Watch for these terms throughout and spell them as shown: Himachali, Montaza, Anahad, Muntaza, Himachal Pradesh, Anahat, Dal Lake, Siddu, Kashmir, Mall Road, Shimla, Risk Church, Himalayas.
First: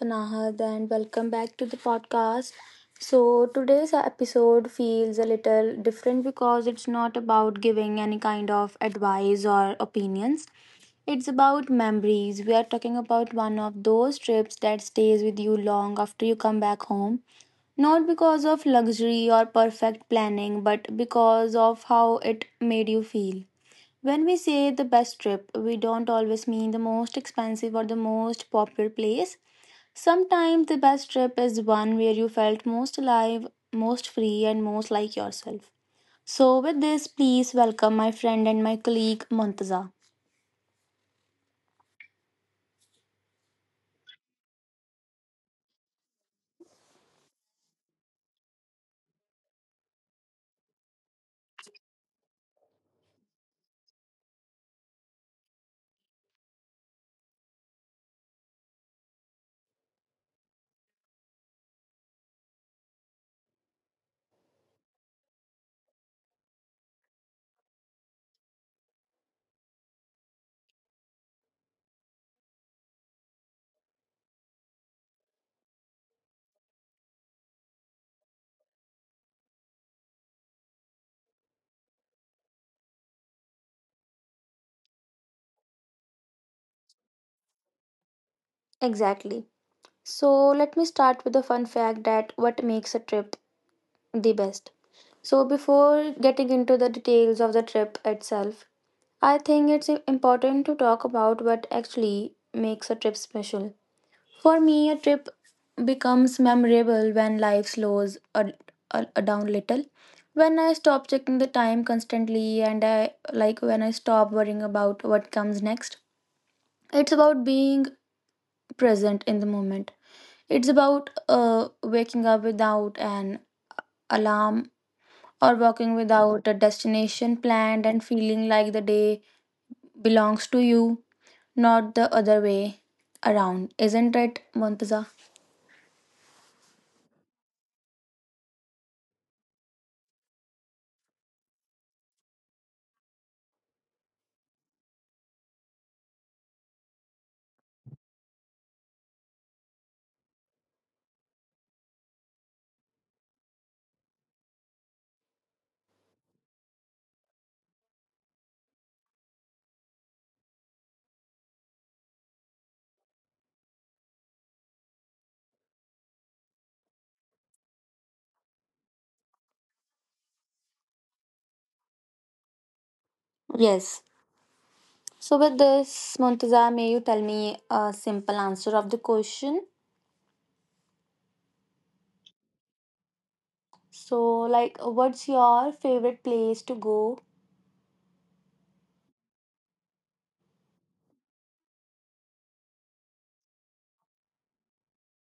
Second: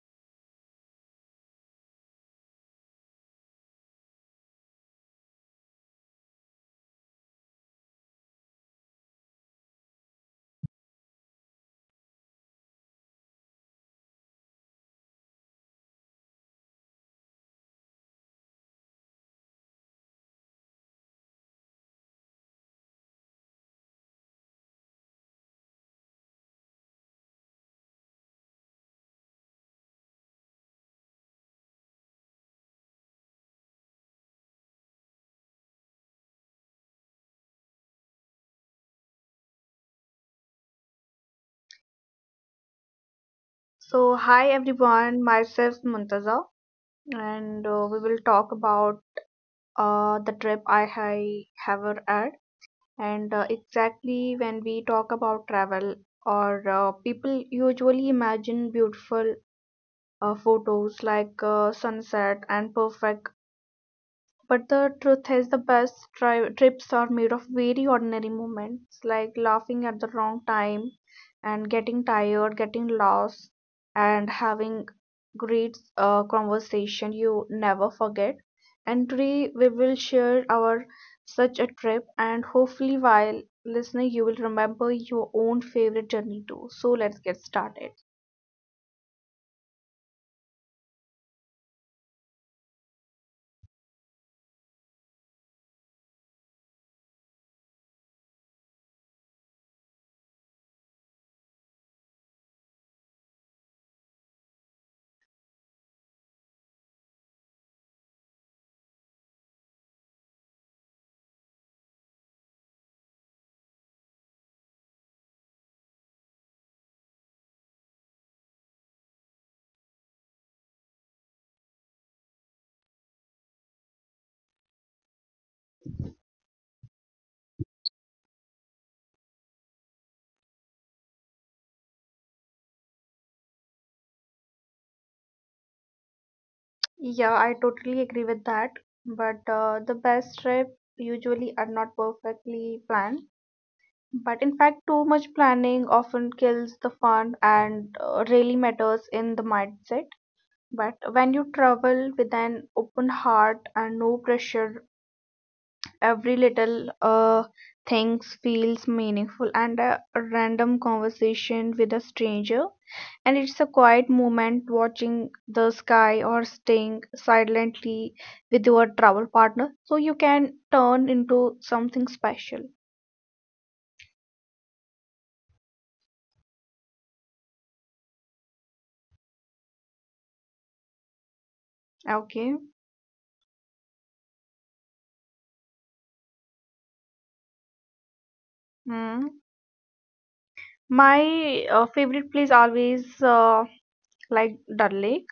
Anahad and welcome back to the podcast. So today's episode feels a little different because it's not about giving any kind of advice or opinions. It's about memories. We are talking about one of those trips that stays with you long after you come back home. Not because of luxury or perfect planning, but because of how it made you feel. When we say the best trip, we don't always mean the most expensive or the most popular place. Sometimes the best trip is one where you felt most alive, most free, and most like yourself. So, with this, please welcome my friend and my colleague Montaza. So, hi everyone, myself Muntaza, and we will talk about the trip I have had. And Exactly when we talk about travel, or people usually imagine beautiful photos like sunset and perfect but the truth is, the best trips are made of very ordinary moments, like laughing at the wrong time and getting tired, getting lost, and having great conversation you never forget. And today we will share our such a trip, and hopefully, while listening, you will remember your own favorite journey too. So let's get started. Exactly. So, let me start with the fun fact that what makes a trip the best. So, before getting into the details of the trip itself, I think it's important to talk about what actually makes a trip special. For me, a trip becomes memorable when life slows a down little. When I stop checking the time constantly and I like when I stop worrying about what comes next. It's about being present in the moment. It's about waking up without an alarm or walking without a destination planned and feeling like the day belongs to you, not the other way around. Isn't it, Montaza? Yeah, I totally agree with that. But the best trip usually are not perfectly planned. But in fact, too much planning often kills the fun and really matters in the mindset. But when you travel with an open heart and no pressure, every little things feels meaningful. And a random conversation with a stranger and it's a quiet moment watching the sky or staying silently with your travel partner so you can turn into something special. Yes. So, with this, Muntaza, may you tell me a simple answer of the question? Okay. So, like, what's your favorite place to go? Hmm. My favorite place always like Dal Lake.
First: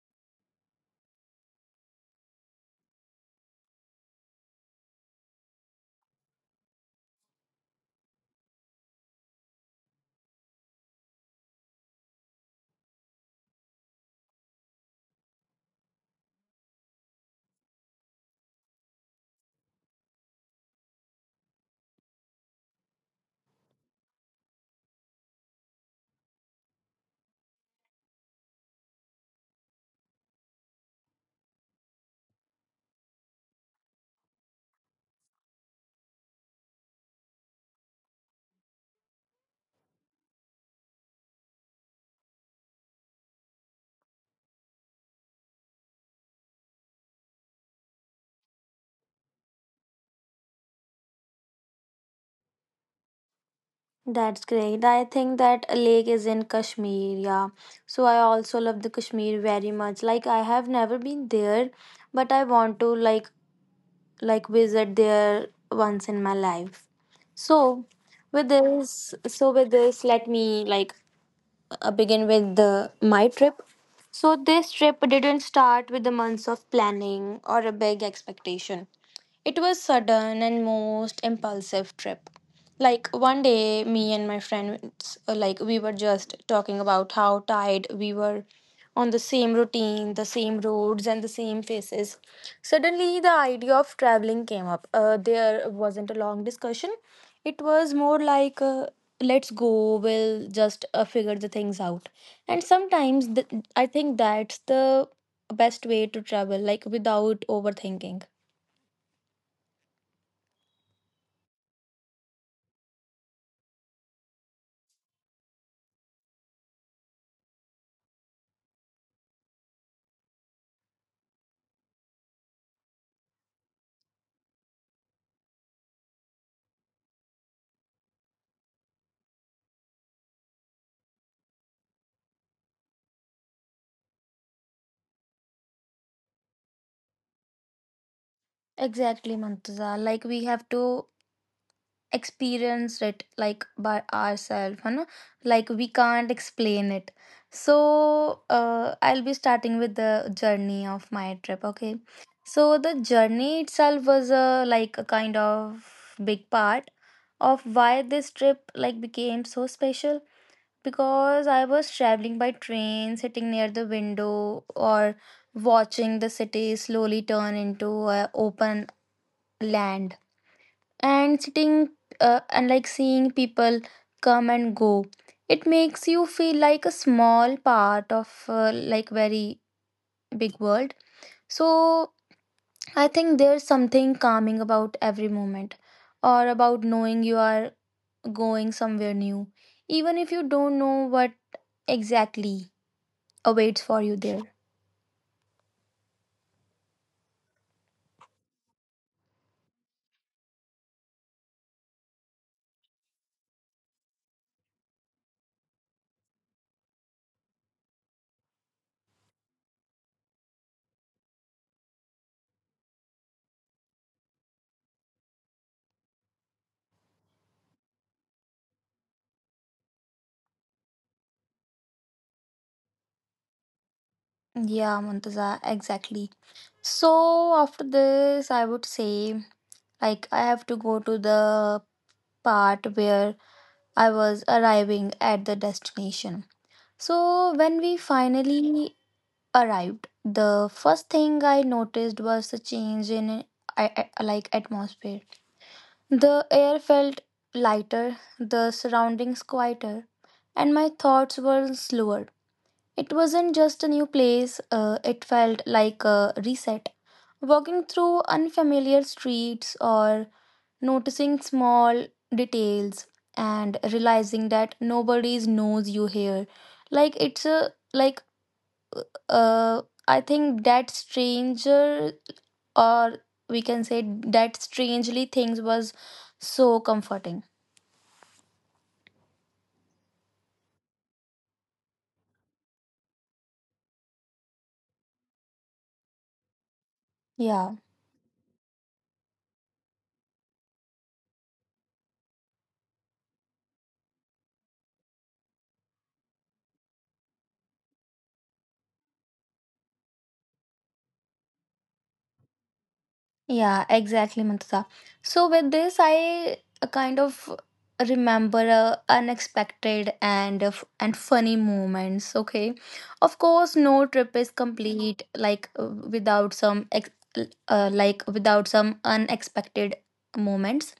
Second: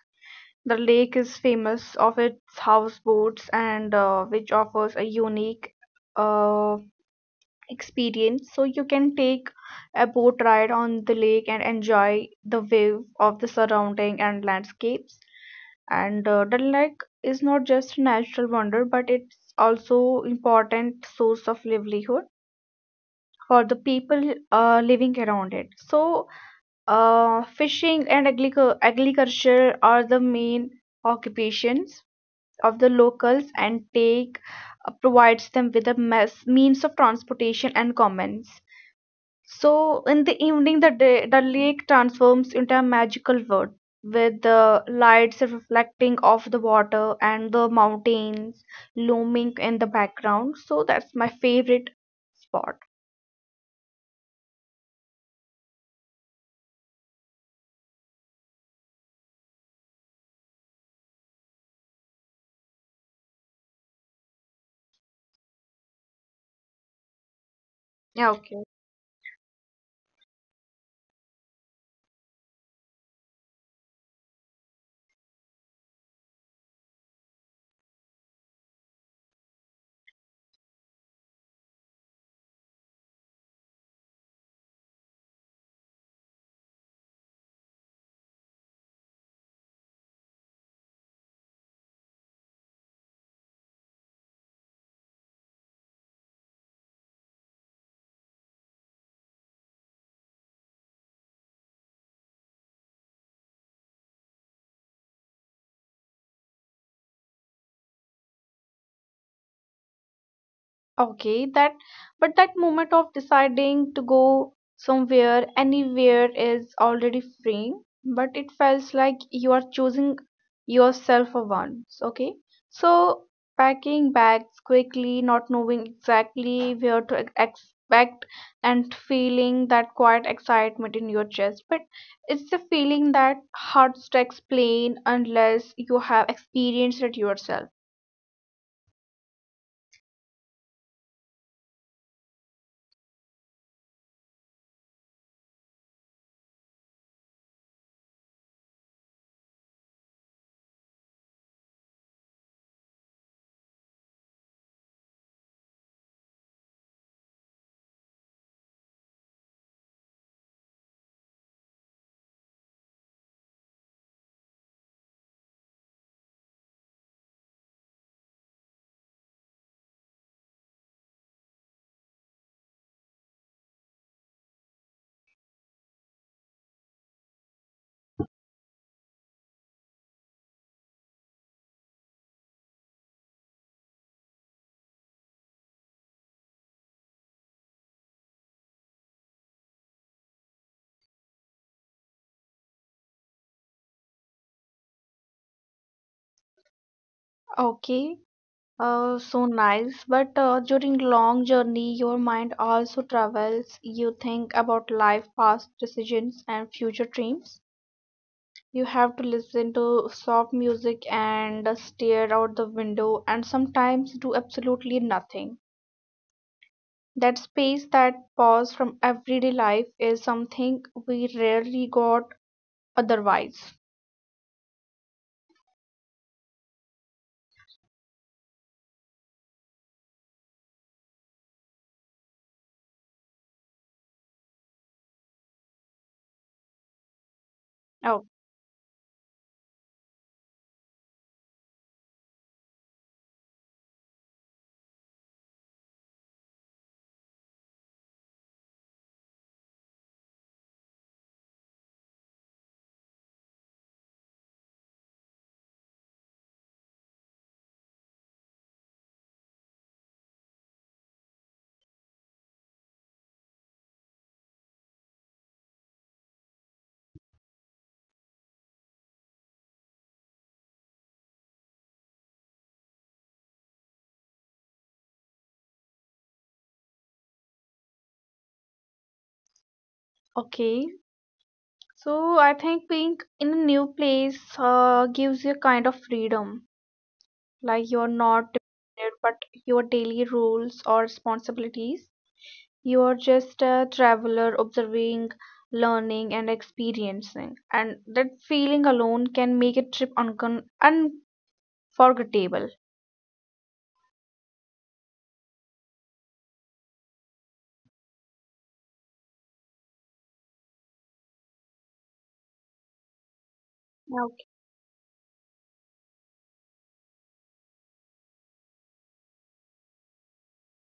The lake is famous of its houseboats and which offers a unique uh, experience so you can take a boat ride on the lake and enjoy the wave of the surrounding and landscapes and the lake is not just a natural wonder but it's also important source of livelihood for the people living around it so fishing and agriculture are the main occupations of the locals and take provides them with a mess, means of transportation and commons so, in the evening, the, day, the lake transforms into a magical world with the lights reflecting off the water and the mountains looming in the background. So, that's my favorite spot. That's great. I think that a lake is in Kashmir, yeah. So, I also love the Kashmir very much. Like, I have never been there, but I want to like visit there once in my life. So, Yeah, with okay. this, let me like begin with my trip. So, this trip didn't start with the months of planning or a big expectation. It was sudden and most impulsive trip. Like one day me and my friends like we were just talking about how tired we were on the same routine, the same roads and the same faces. Suddenly the idea of traveling came up. There wasn't a long discussion. It was more like let's go we'll just figure the things out. And sometimes I think that's the best way to travel like without overthinking. Okay, that but that moment of deciding to go somewhere, anywhere is already freeing, but it feels like you are choosing yourself for once, okay? So packing bags quickly, not knowing exactly where to expect and feeling that quiet excitement in your chest. But it's a feeling that hard to explain unless you have experienced it yourself. Exactly, Mantaza. Like we have to experience it like by ourselves. Like we can't explain it. So I'll be starting with the journey of my trip. Okay. So the journey itself was a like a kind of big part of why this trip like became so special because I was traveling by train, sitting near the window or watching the city slowly turn into a open land and sitting and like seeing people come and go. It makes you feel like a small part of like very big world. So I think there's something calming about every moment or about knowing you are going somewhere new even if you don't know what exactly awaits for you there. Okay. So nice. But during long journey, your mind also travels. You think about life, past decisions, and future dreams. You have to listen to soft music and stare out the window, and sometimes do absolutely nothing. That space, that pause from everyday life, is something we rarely got otherwise. Yeah, Montaza, exactly. So after this, I would say like I have to go to the part where I was arriving at the destination. So, when we Oh, finally arrived, the first thing I noticed was the change in I, like atmosphere. The air felt lighter, the surroundings quieter, and my thoughts were slower. It wasn't just a new place, it felt like a reset. Walking through unfamiliar streets or noticing small details and realizing that nobody knows you here like it's a like uh I think that stranger or we can say that strangely things was so comforting. okay. So I think being in a new place gives you a kind of freedom Yeah, like you're not dependent but your daily rules or responsibilities you're just a traveler observing learning and experiencing and that feeling alone can make a trip uncon unforgettable. yeah, exactly, Mantusa. So with this, I kind of remember unexpected and and funny moments. Okay, of course, no trip is Okay. complete like without some like without some unexpected moments.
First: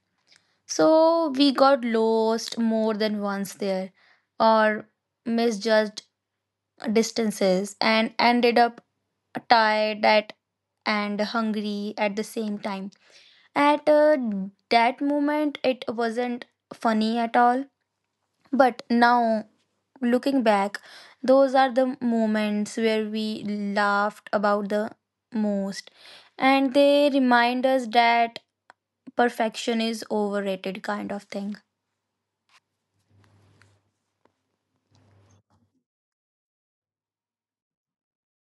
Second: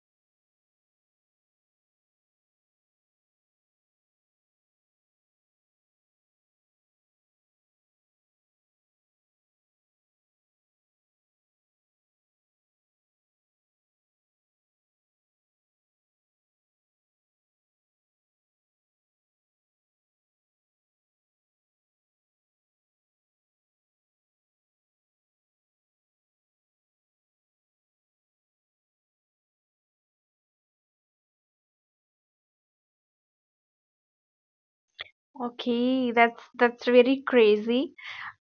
So we got lost more than once there, or misjudged distances, and ended up tired at and hungry at the same time at that moment, it wasn't funny at all. But now, looking back, those are the moments where we laughed about the most. And they remind us that perfection is overrated, kind of thing. Okay, that's very crazy.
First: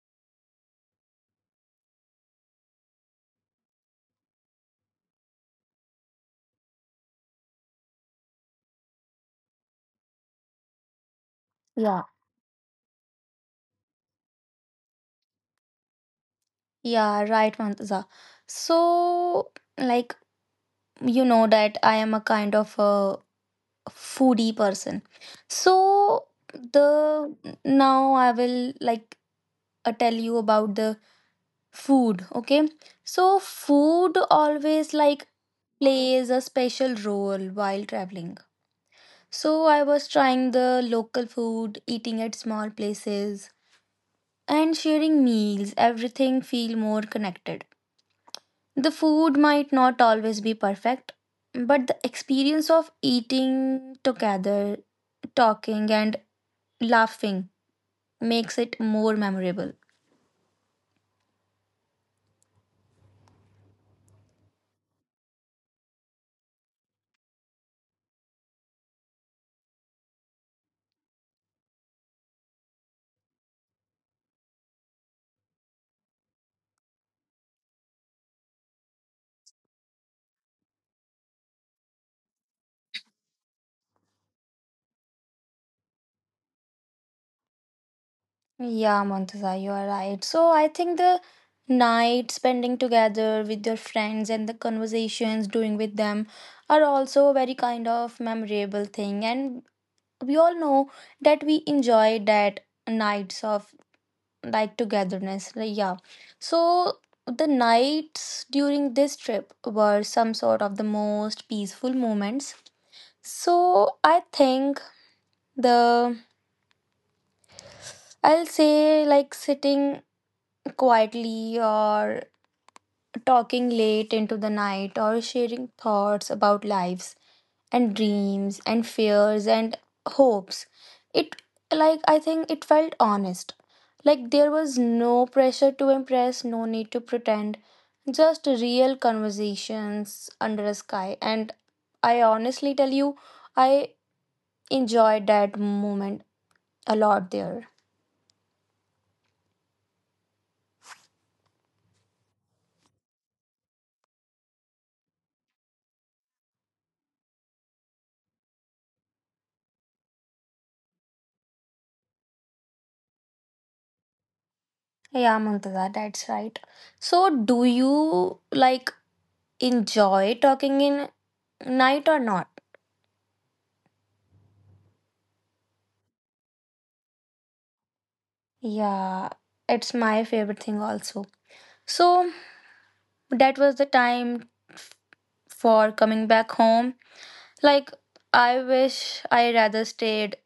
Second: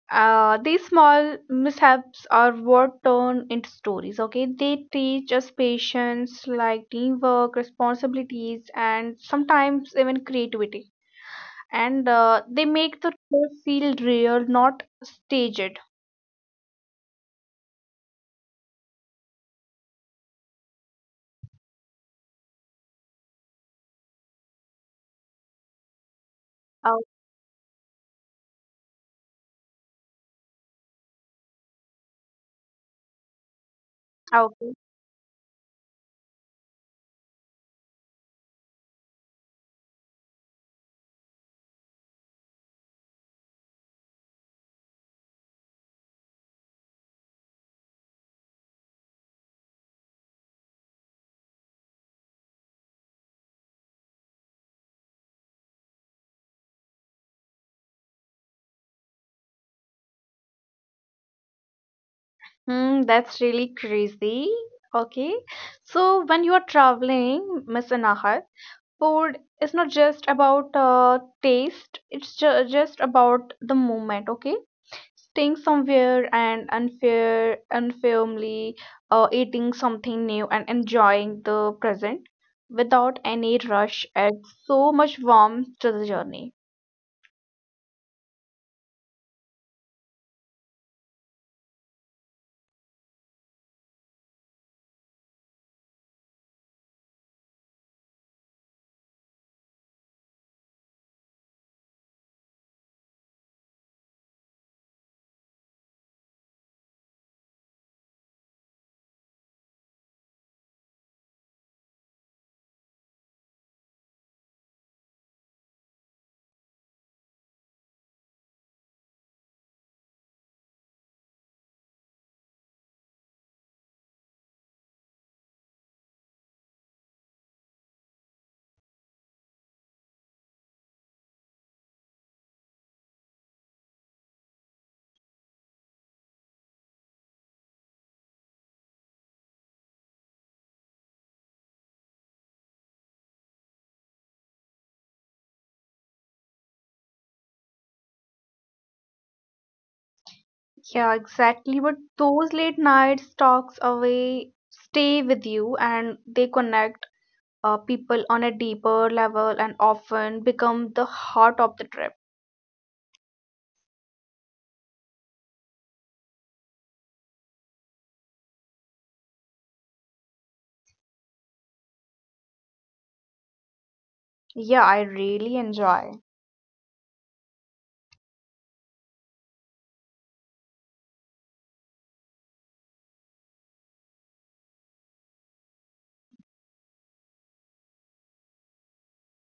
These small mishaps are what turn into stories. Okay, they teach us patience like teamwork responsibilities and sometimes even creativity Yeah. and they make the trip feel real, not staged. Yeah, right, Mantaza. So, like, you know that I am a kind of a foodie person. So the Oh, now I will like tell you about the food, okay? So food always like okay. plays a special role while traveling. So I was trying the local food, eating at small places and sharing meals, everything feel more connected. The food might not always be perfect, but the experience of eating together, talking and laughing makes it more memorable. Hmm, that's really crazy. Okay. So when you are traveling, Miss Anahat, food is not just about taste, it's just about the moment, okay? Staying somewhere and unfair, unfairly eating something new and enjoying the present without any rush adds so much warmth to the journey. Yeah, Montaza, you are right. So I think the night spending together with your friends and the conversations doing with them are also a very kind of memorable thing. And we all know that we enjoy that nights of like togetherness. Like, yeah. So the nights during this trip were some sort of the most peaceful moments. So I think the I'll say like sitting quietly or talking late into the night or sharing thoughts about lives and dreams and fears and hopes. It like I think it felt honest. Like there was no pressure to impress, no need to pretend. Just real conversations under a sky and I honestly tell you I enjoyed that moment a lot there. Yeah, exactly. But those late nights talks away stay with you and they connect people on a deeper level and often become the heart of the trip. Yeah, Muntaza, that's right. So, do you like enjoy talking in night or not? Yeah, I really enjoy. Yeah, it's my favorite thing also. So, that was the time for coming back home. Like, I wish I rather stayed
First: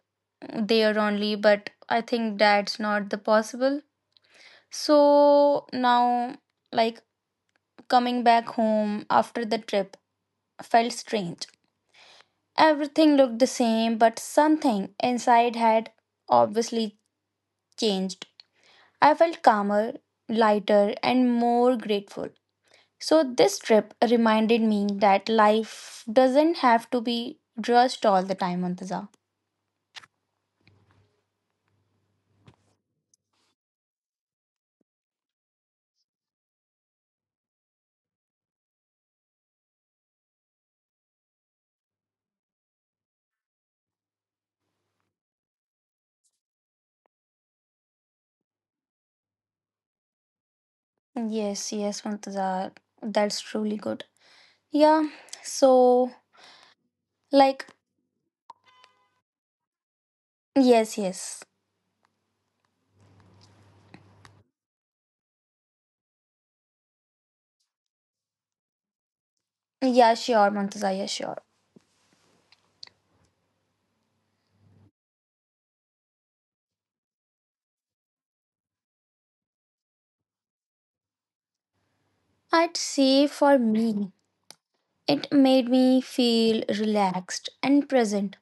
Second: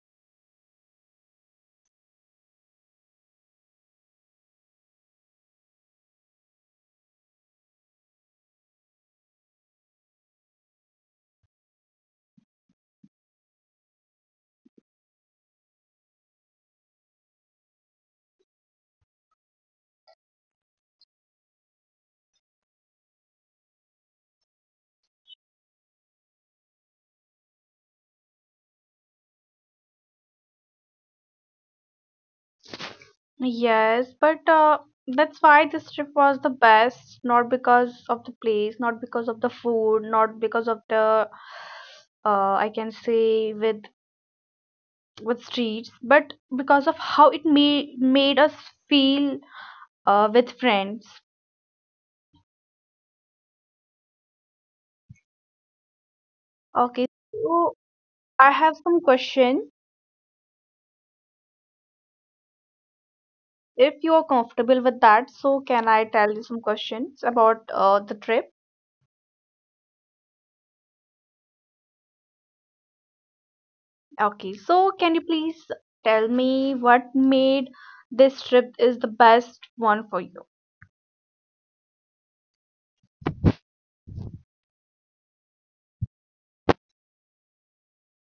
there only, but I think that's not the possible. So, now, like, coming back home after the trip felt strange. Everything looked the same, but something inside had obviously changed. I felt calmer, lighter, and more grateful. So, this trip reminded me that life doesn't have to be rushed all the time, Mantaza. Yes, but that's why this trip was the best, not because of the place, not because of the food, not because of the I can say with streets, but because of how it made us feel with friends. Yes, yes, Mantaza. That's truly good. Yeah, so, Okay, like, so I have some question. yes, yes. If you are comfortable with that, so can I tell you some questions about the trip? Yeah, sure, Mantaza, yeah, sure. Okay, so can you please tell me what made this trip is the best one for you? I'd say for me, it made me feel relaxed and present.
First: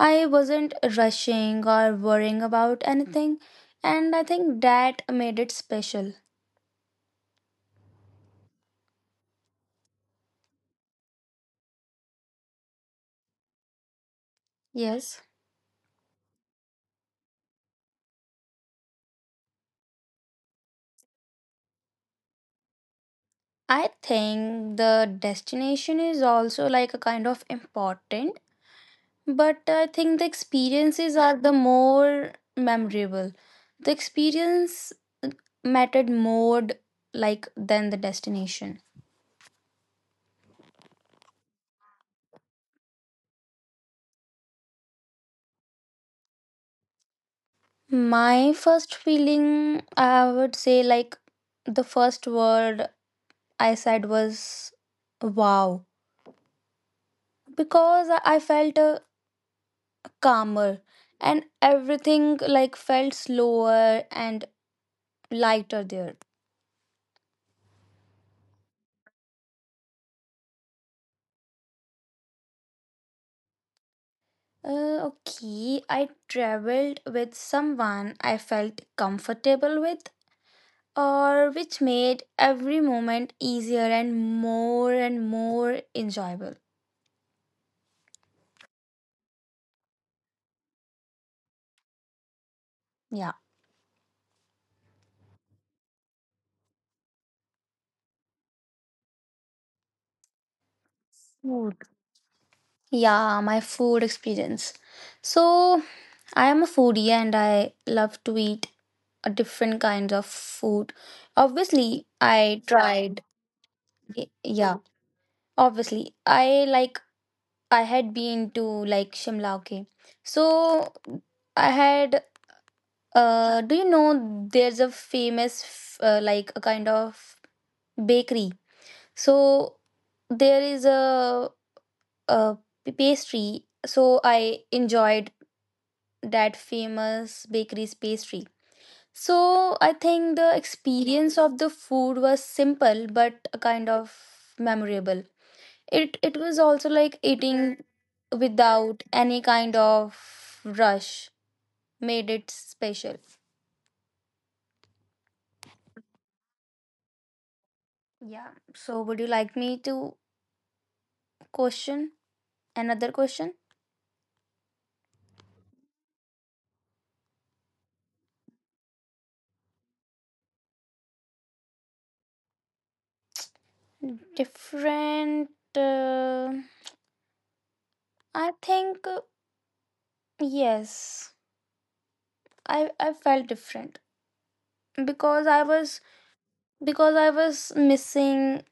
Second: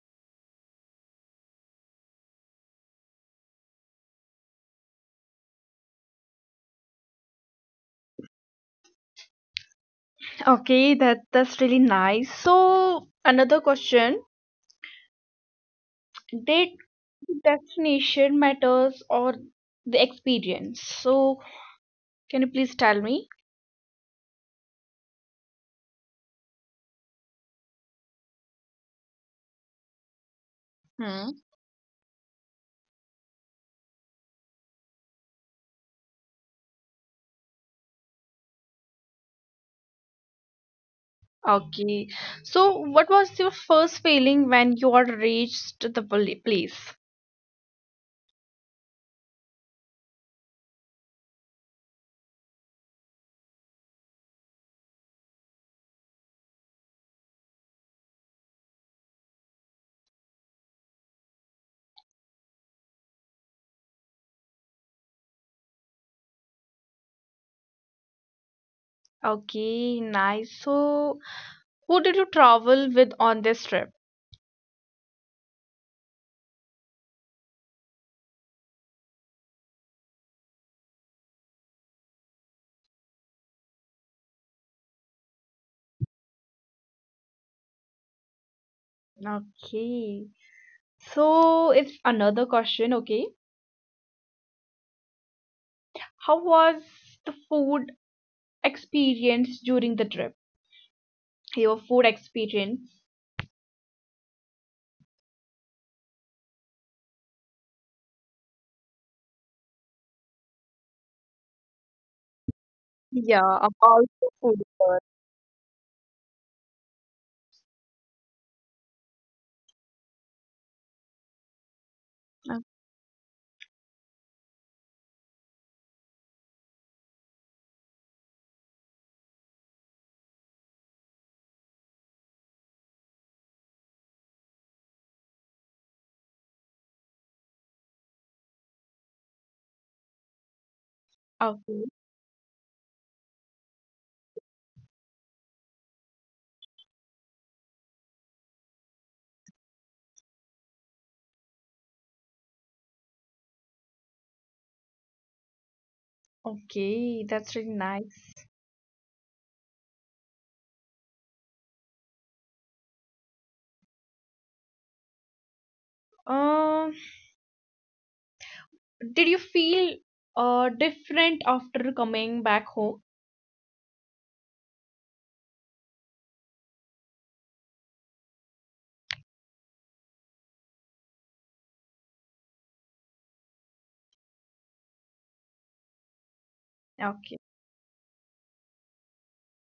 I wasn't rushing or worrying about anything, and I think that made it special. Okay, that's really nice. So another question, Yes. did the destination matters or the experience? So can you please tell me? I think the destination is also like a kind of important, but I think the Hmm. experiences are the more memorable. The experience mattered more like than the destination. Okay. So, what was your first feeling when you had reached the place? My first feeling, I would say like the first word I said was wow because I felt calmer and everything like felt slower and lighter there. Okay, nice. So, who did you travel with on this trip? Okay, I traveled with someone I felt comfortable with or which made every moment easier and more enjoyable. Okay. So, it's another question. Okay. Yeah, How was the food experience during the trip? Your food food, experience? yeah, my food experience. So I am a foodie and I love to eat different kinds of food, obviously. Yeah, I I'm also tried food. Girl. Yeah, obviously. I like I had been to like Shimla, okay. So Uh, I had do you know there's a famous like a kind of bakery. So there is a pastry. So I enjoyed that famous bakery's pastry. So I think the Okay. experience of the food was simple but a kind of memorable. It was also like eating without any kind of rush made it special. Okay, that's really nice. Yeah. So would you like me to question another question? Um, Did you feel different after coming back home? Different. Uh, I think yes. I felt different because I was Okay. because I was missing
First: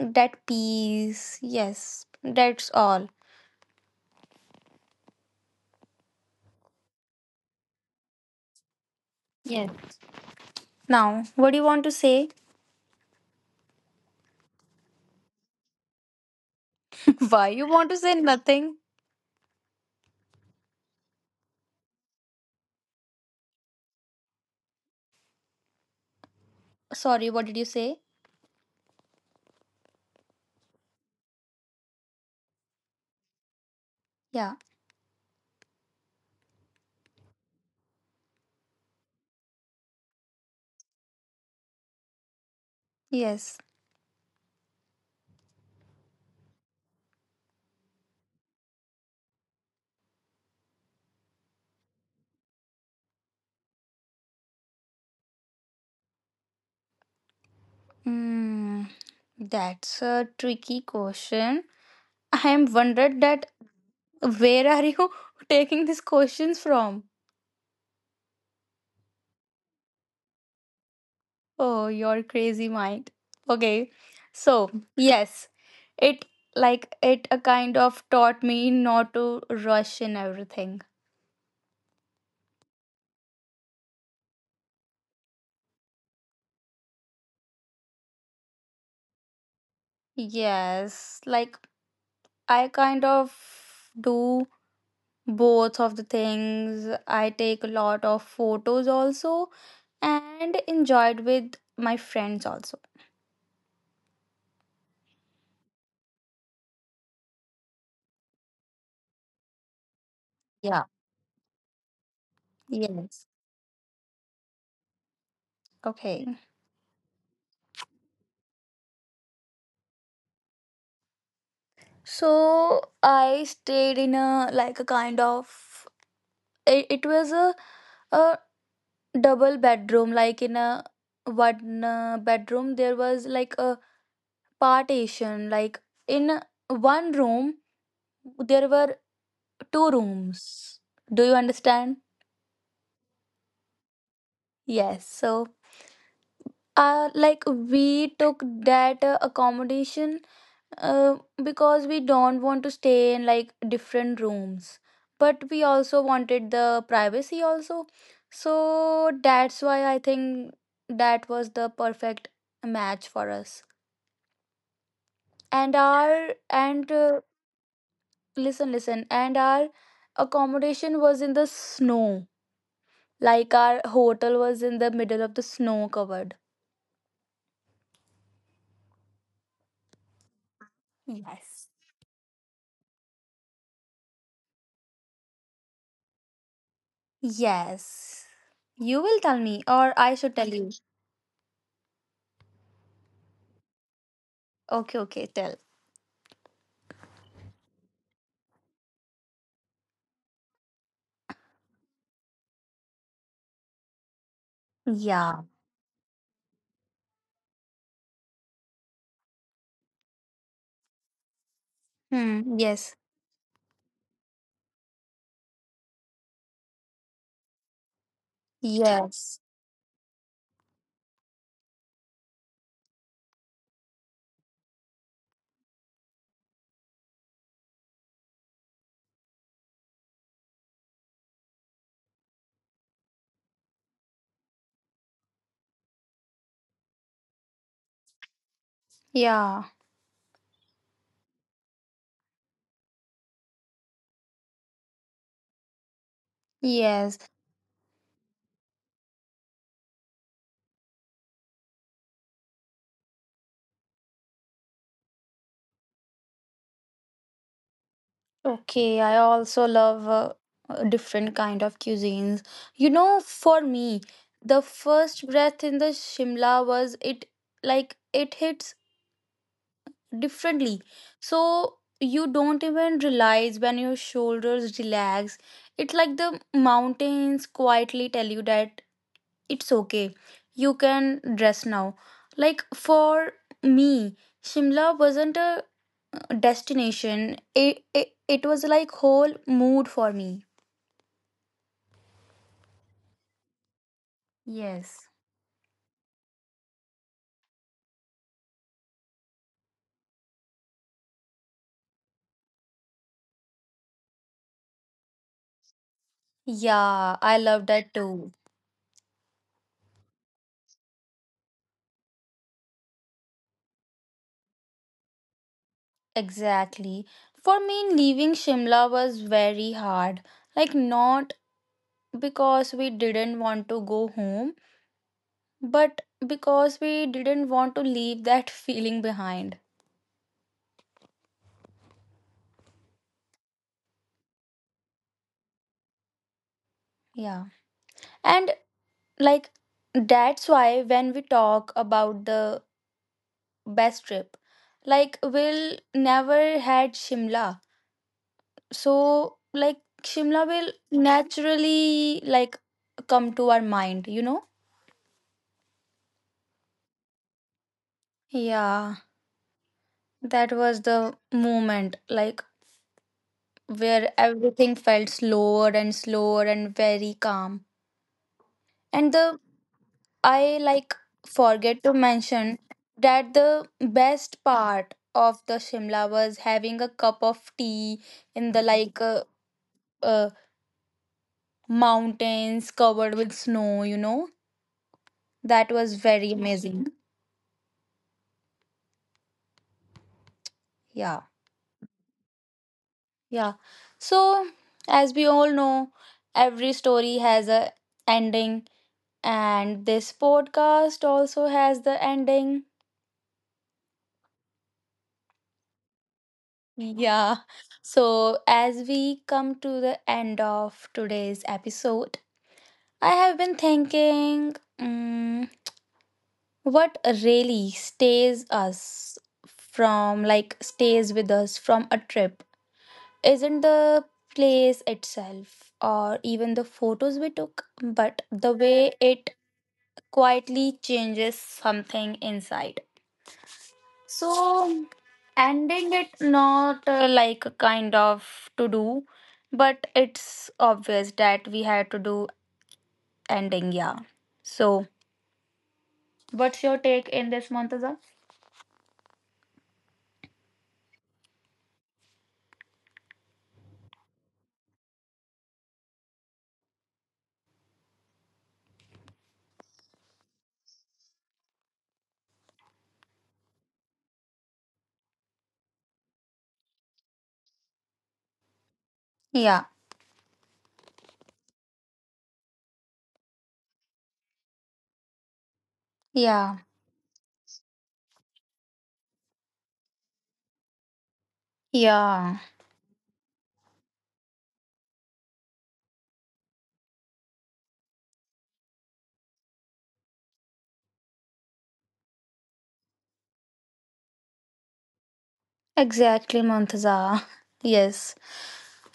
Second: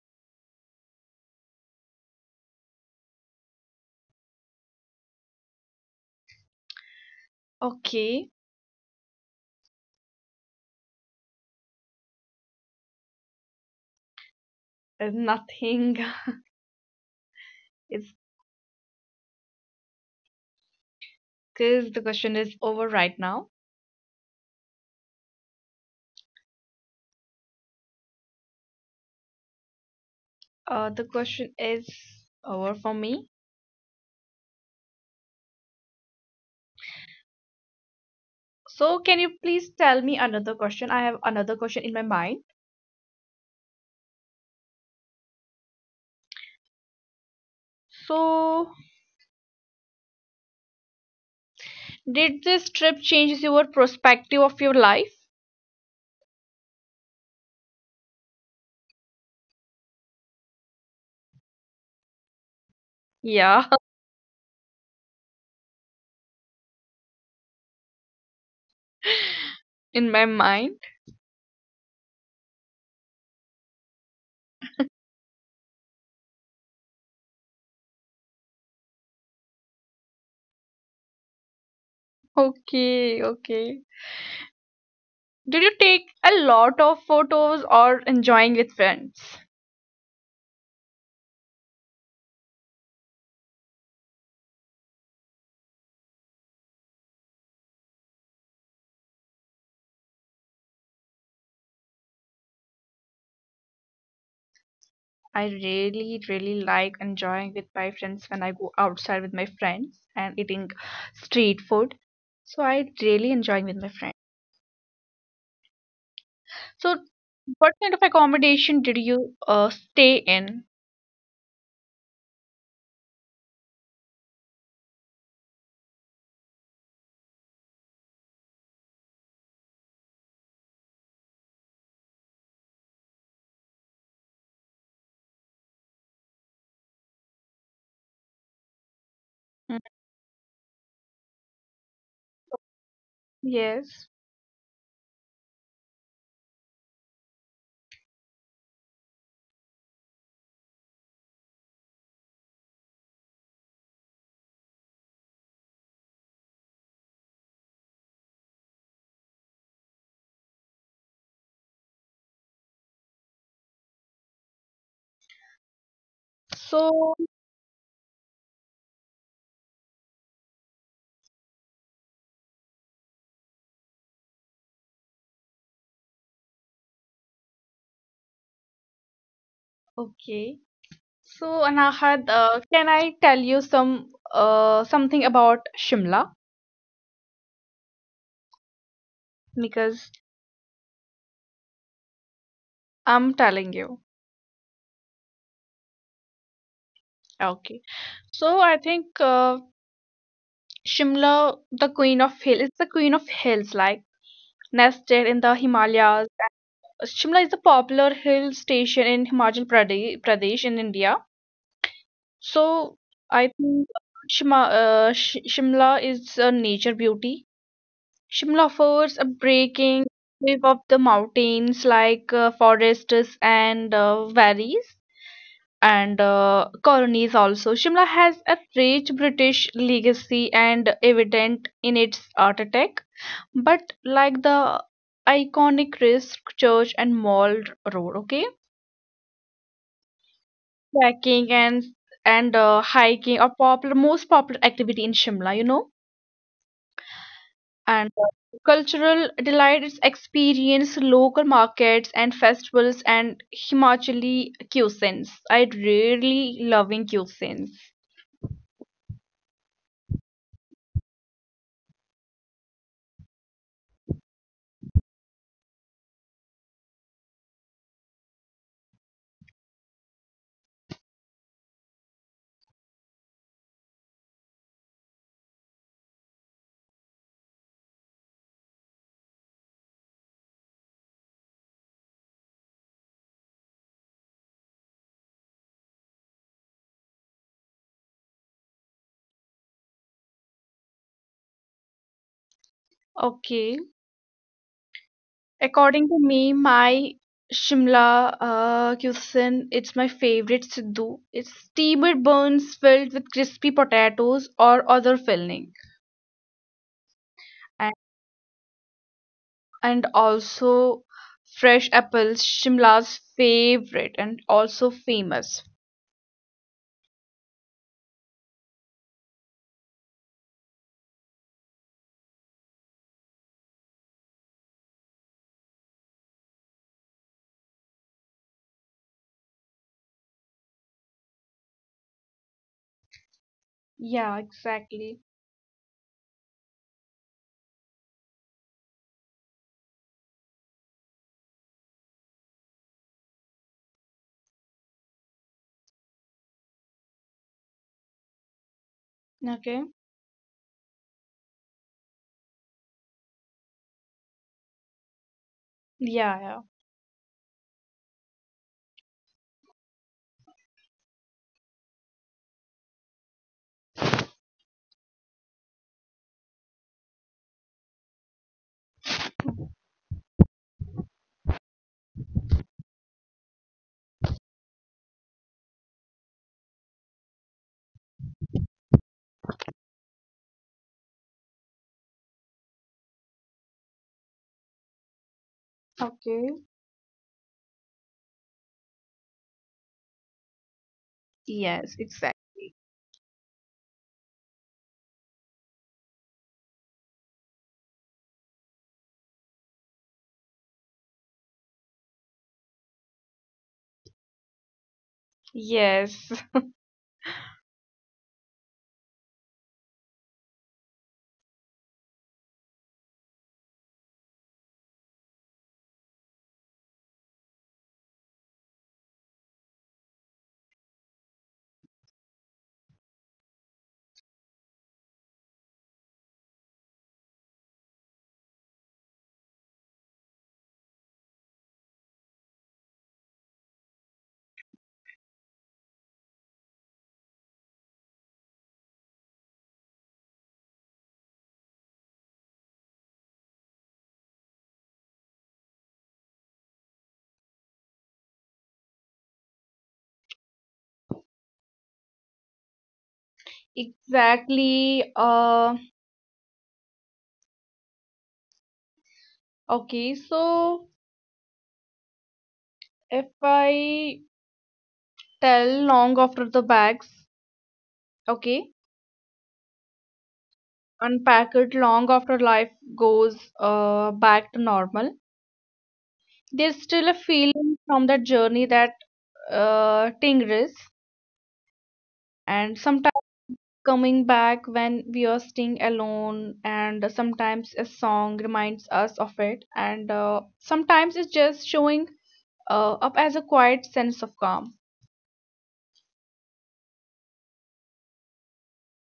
that peace. Yes, that's all. Okay. Yes. Now, what do you want to say? There's nothing. Why you want to say It's nothing? because the question is over right now. Sorry, what did you say? The question is over for me. Yeah, So, can you please tell me another question? I have another question in my mind. yes. So, did this trip change your perspective of your life? Mm, that's a tricky question. I am wondered that Yeah, where are you taking these questions from? in my mind. Oh, your crazy mind. Okay. So, yes, it like it a kind of taught me not to rush in everything. Okay, okay. Did you take a lot of photos or enjoying with friends? Yes, like I kind of do both of the things. I take a lot of photos also and enjoyed with my friends also. I really, really like enjoying with my friends when I go outside with my friends and eating Yeah. street food. So I really Yes. enjoying with my friends. Okay. So what kind of accommodation did you stay in? So I stayed in a like a kind of it was a double bedroom like in a one bedroom there was like a partition like in one room there were Mm, two rooms. Do you understand? yes. Yes. So like we took that accommodation uh, because we don't want to stay in like different rooms but we also wanted the privacy also so that's why I think that was the perfect match for us and our So and listen, listen, and our accommodation was in the snow like our hotel was in the middle of the snow covered. okay. So Yes. Anahat, can I tell you some something about Shimla? Yes. You will tell me, or Because I should tell you. I'm telling you. Okay, okay, tell. Okay. So I think Shimla, the queen of hill, it's the queen of hills, like. Nested Yeah. in the Himalayas. Shimla is a popular hill station in Pradesh in India. Hmm. Yes. So I think Shimla is a nature beauty. Shimla offers a Yes. breaking wave of the mountains like forests and valleys and colonies also. Shimla has a rich British legacy and evident in its architect. But like the iconic Risk Church and Mall Road, okay? Yeah. Trekking And hiking are popular most popular activity in Shimla, you know. Yes. And Cultural delight is experience local markets and festivals and Himachali cuisines. I really loving cuisines. Okay. I also love different kind of cuisines. You know, for me, the first breath in the Shimla was it like it hits differently. So you don't even realize when your shoulders relax. It's like the mountains quietly tell you that it's okay. You can dress now. Like for me, Shimla wasn't a destination. It was like whole mood for me. Okay. Yes. According to me, my Shimla cuisine, it's my favorite Siddu. It's steamer buns filled with crispy potatoes or other filling, Yeah, I love and, that too. and also fresh apples, Shimla's favorite and also famous. Exactly. For me, leaving Shimla was very hard. Like, not because we didn't want to go home, but because we didn't want to leave that feeling behind. Yeah, exactly. Yeah. And. like that's why when we talk about the best trip, like we'll never had Shimla, so Okay. like Shimla will naturally like come to our mind. Yeah, yeah. Yeah, that was the moment like where everything felt slower and slower and very calm. And the, I like forget to mention that the best part of the Shimla was having a cup of tea in the like uh, mountains covered with snow, you know. That was very Okay. amazing. Yeah. Yes, exactly. Yeah. So, as we all know, every story has a ending and this podcast also has the ending. Yes, Yeah. So, as we come to the end of today's episode, I have been thinking, what really stays with us from a trip isn't the place itself or even the photos we took, but the way it quietly changes something inside. So ending it not like a kind of to do, but it's obvious that we had to do ending, yeah. So what's your take in this, Montaza? exactly. Okay, so if I tell long after the bags okay Yeah, unpack it long after life goes back to normal yeah, there's still a feeling from that journey that tingles yeah. and sometimes coming back when we are staying alone and sometimes a song reminds us of it and sometimes it's just showing up as a quiet sense of calm. Exactly, Montaza. Yes.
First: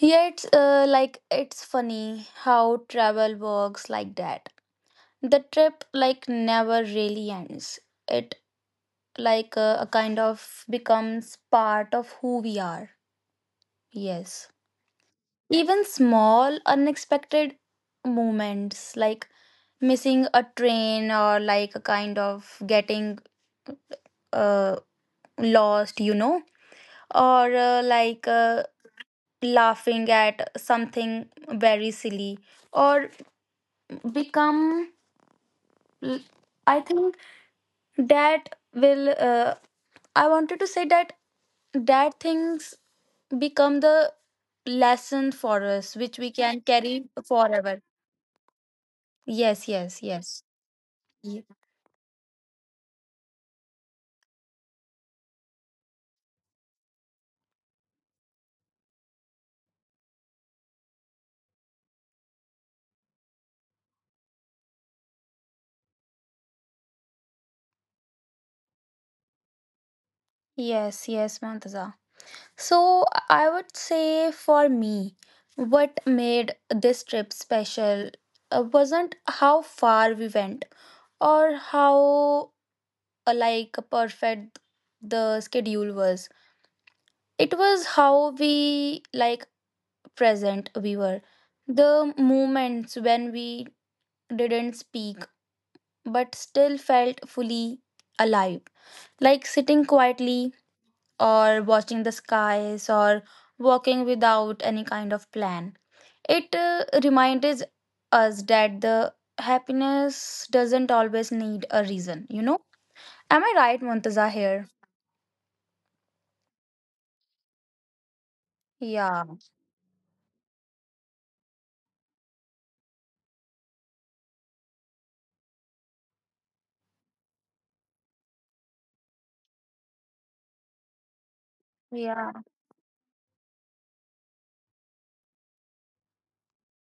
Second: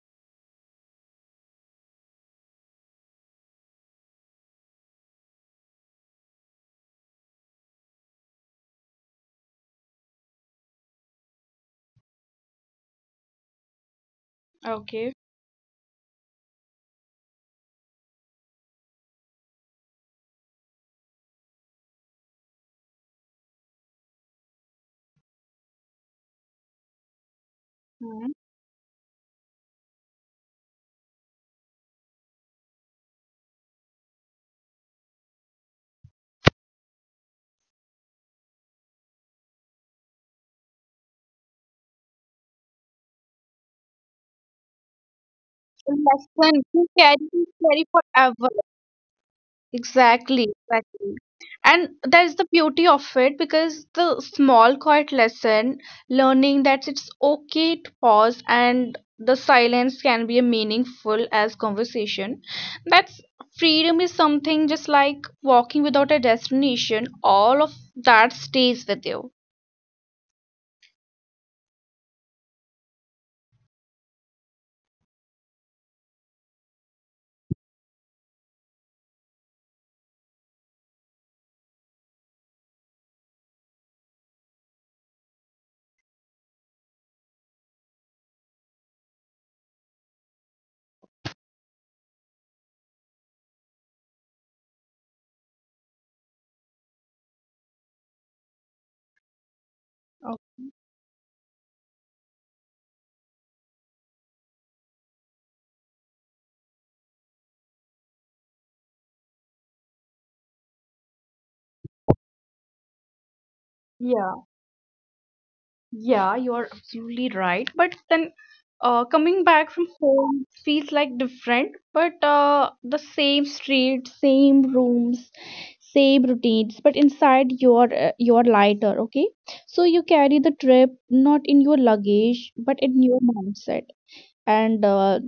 Yeah, it's like it's funny how travel works like that. The trip like never really ends. It like a kind of becomes part of who we are. Yes. Okay. Even small unexpected moments, like missing a train or like a kind of getting uh, lost, you know, or Mhm. Laughing at something very silly or become, I think that will I wanted to say that that things become the lesson for A us which we lesson can carry you carry forever. forever. Yes, yes, yes. Exactly, exactly. Ye- And that is the beauty of it because the small, quiet lesson, learning that it's okay to pause and the silence can be a meaningful as conversation. That's freedom is something just like walking without a destination, all of that stays with you. yes, yes, Montaza. So I would say for me, what made this trip special wasn't how far we went or how like perfect the schedule was. It was how we like present we were. The moments when we didn't speak but still felt fully alive, like sitting Oh, quietly or watching the skies or walking without any kind of plan, it reminds us that the happiness doesn't always need a reason, you know. Am I right, Montaza, yeah. here? Yeah, you are absolutely right. But then Yeah, uh, coming back from home feels like different, but the same street, same rooms, same routines. But inside you're lighter, okay? So you carry the yeah, trip not in your luggage, but in your mindset. And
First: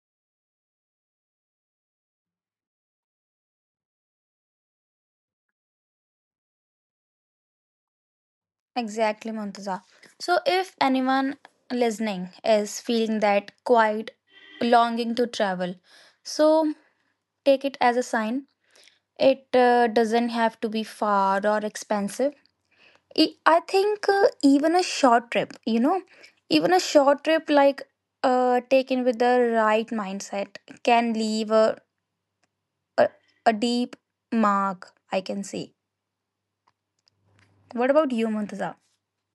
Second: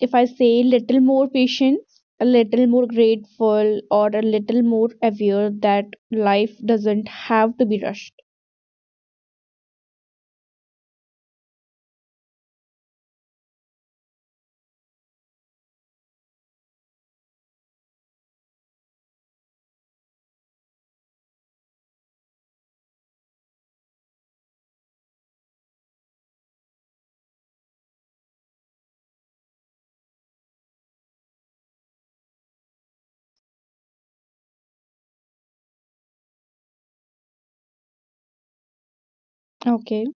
if I say little more patience, a little more grateful, or a little more aware that life doesn't have to be rushed. exactly, Muntaza. So, if anyone listening is feeling that quiet longing to travel, so take it as a sign. It doesn't have to be far or expensive. I think even a short trip, you know, even a short trip like taken with the right mindset can leave a, a deep mark, I can see. What about you, Muntaza? Okay.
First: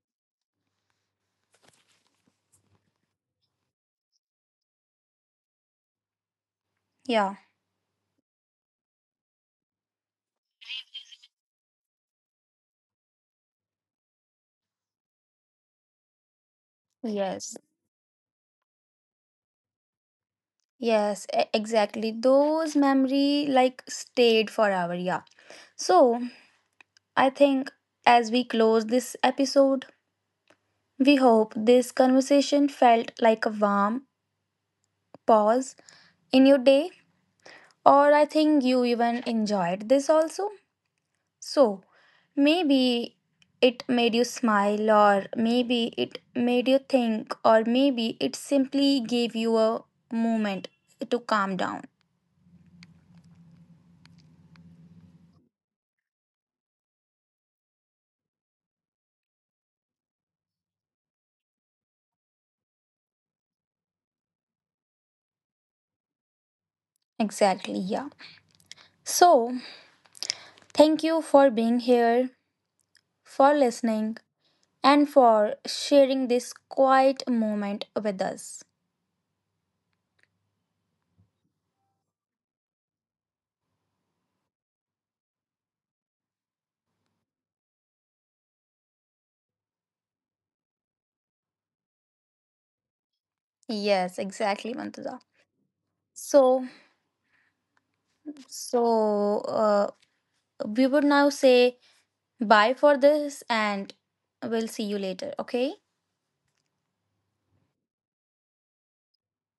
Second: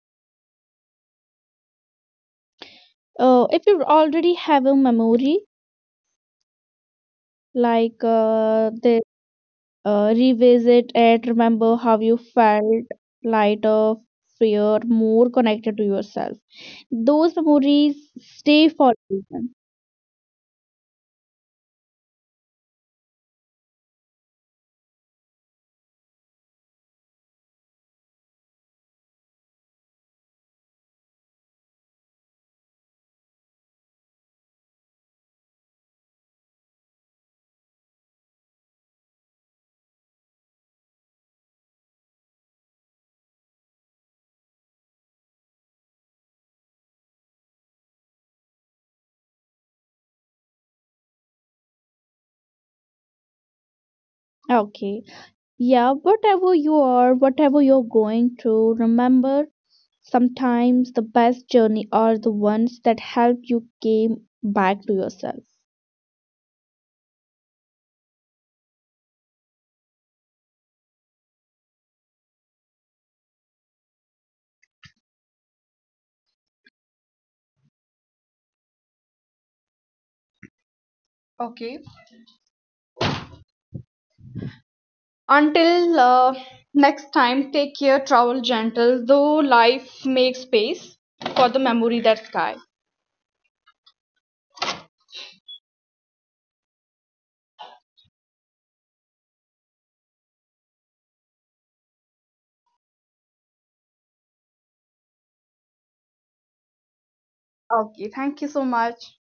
If you already have a memory, Yeah. like the revisit it, remember how you felt, lighter, fear, more connected to yourself. Those Yes. memories stay for a reason. Yes, exactly. Those memory like stayed forever, yeah. So, I think as we close this episode, we hope this conversation felt like a warm pause in your day, or I think you even enjoyed this also. So, maybe it made you smile, or maybe it made you think, or maybe it simply gave you a moment to calm down. Okay. Yeah, whatever you are, whatever you're going through, remember sometimes the best journey are the ones that help you came back to yourself. Exactly, yeah. So, thank you for being here, for listening, and for sharing this quiet moment with us. Okay. Until next time, take care, travel gentle, though life makes space for the memory that sky. Yes, exactly, Mantuza. So, so uh, we would now say bye for this, and we'll see you later. Okay. Okay, thank you so much.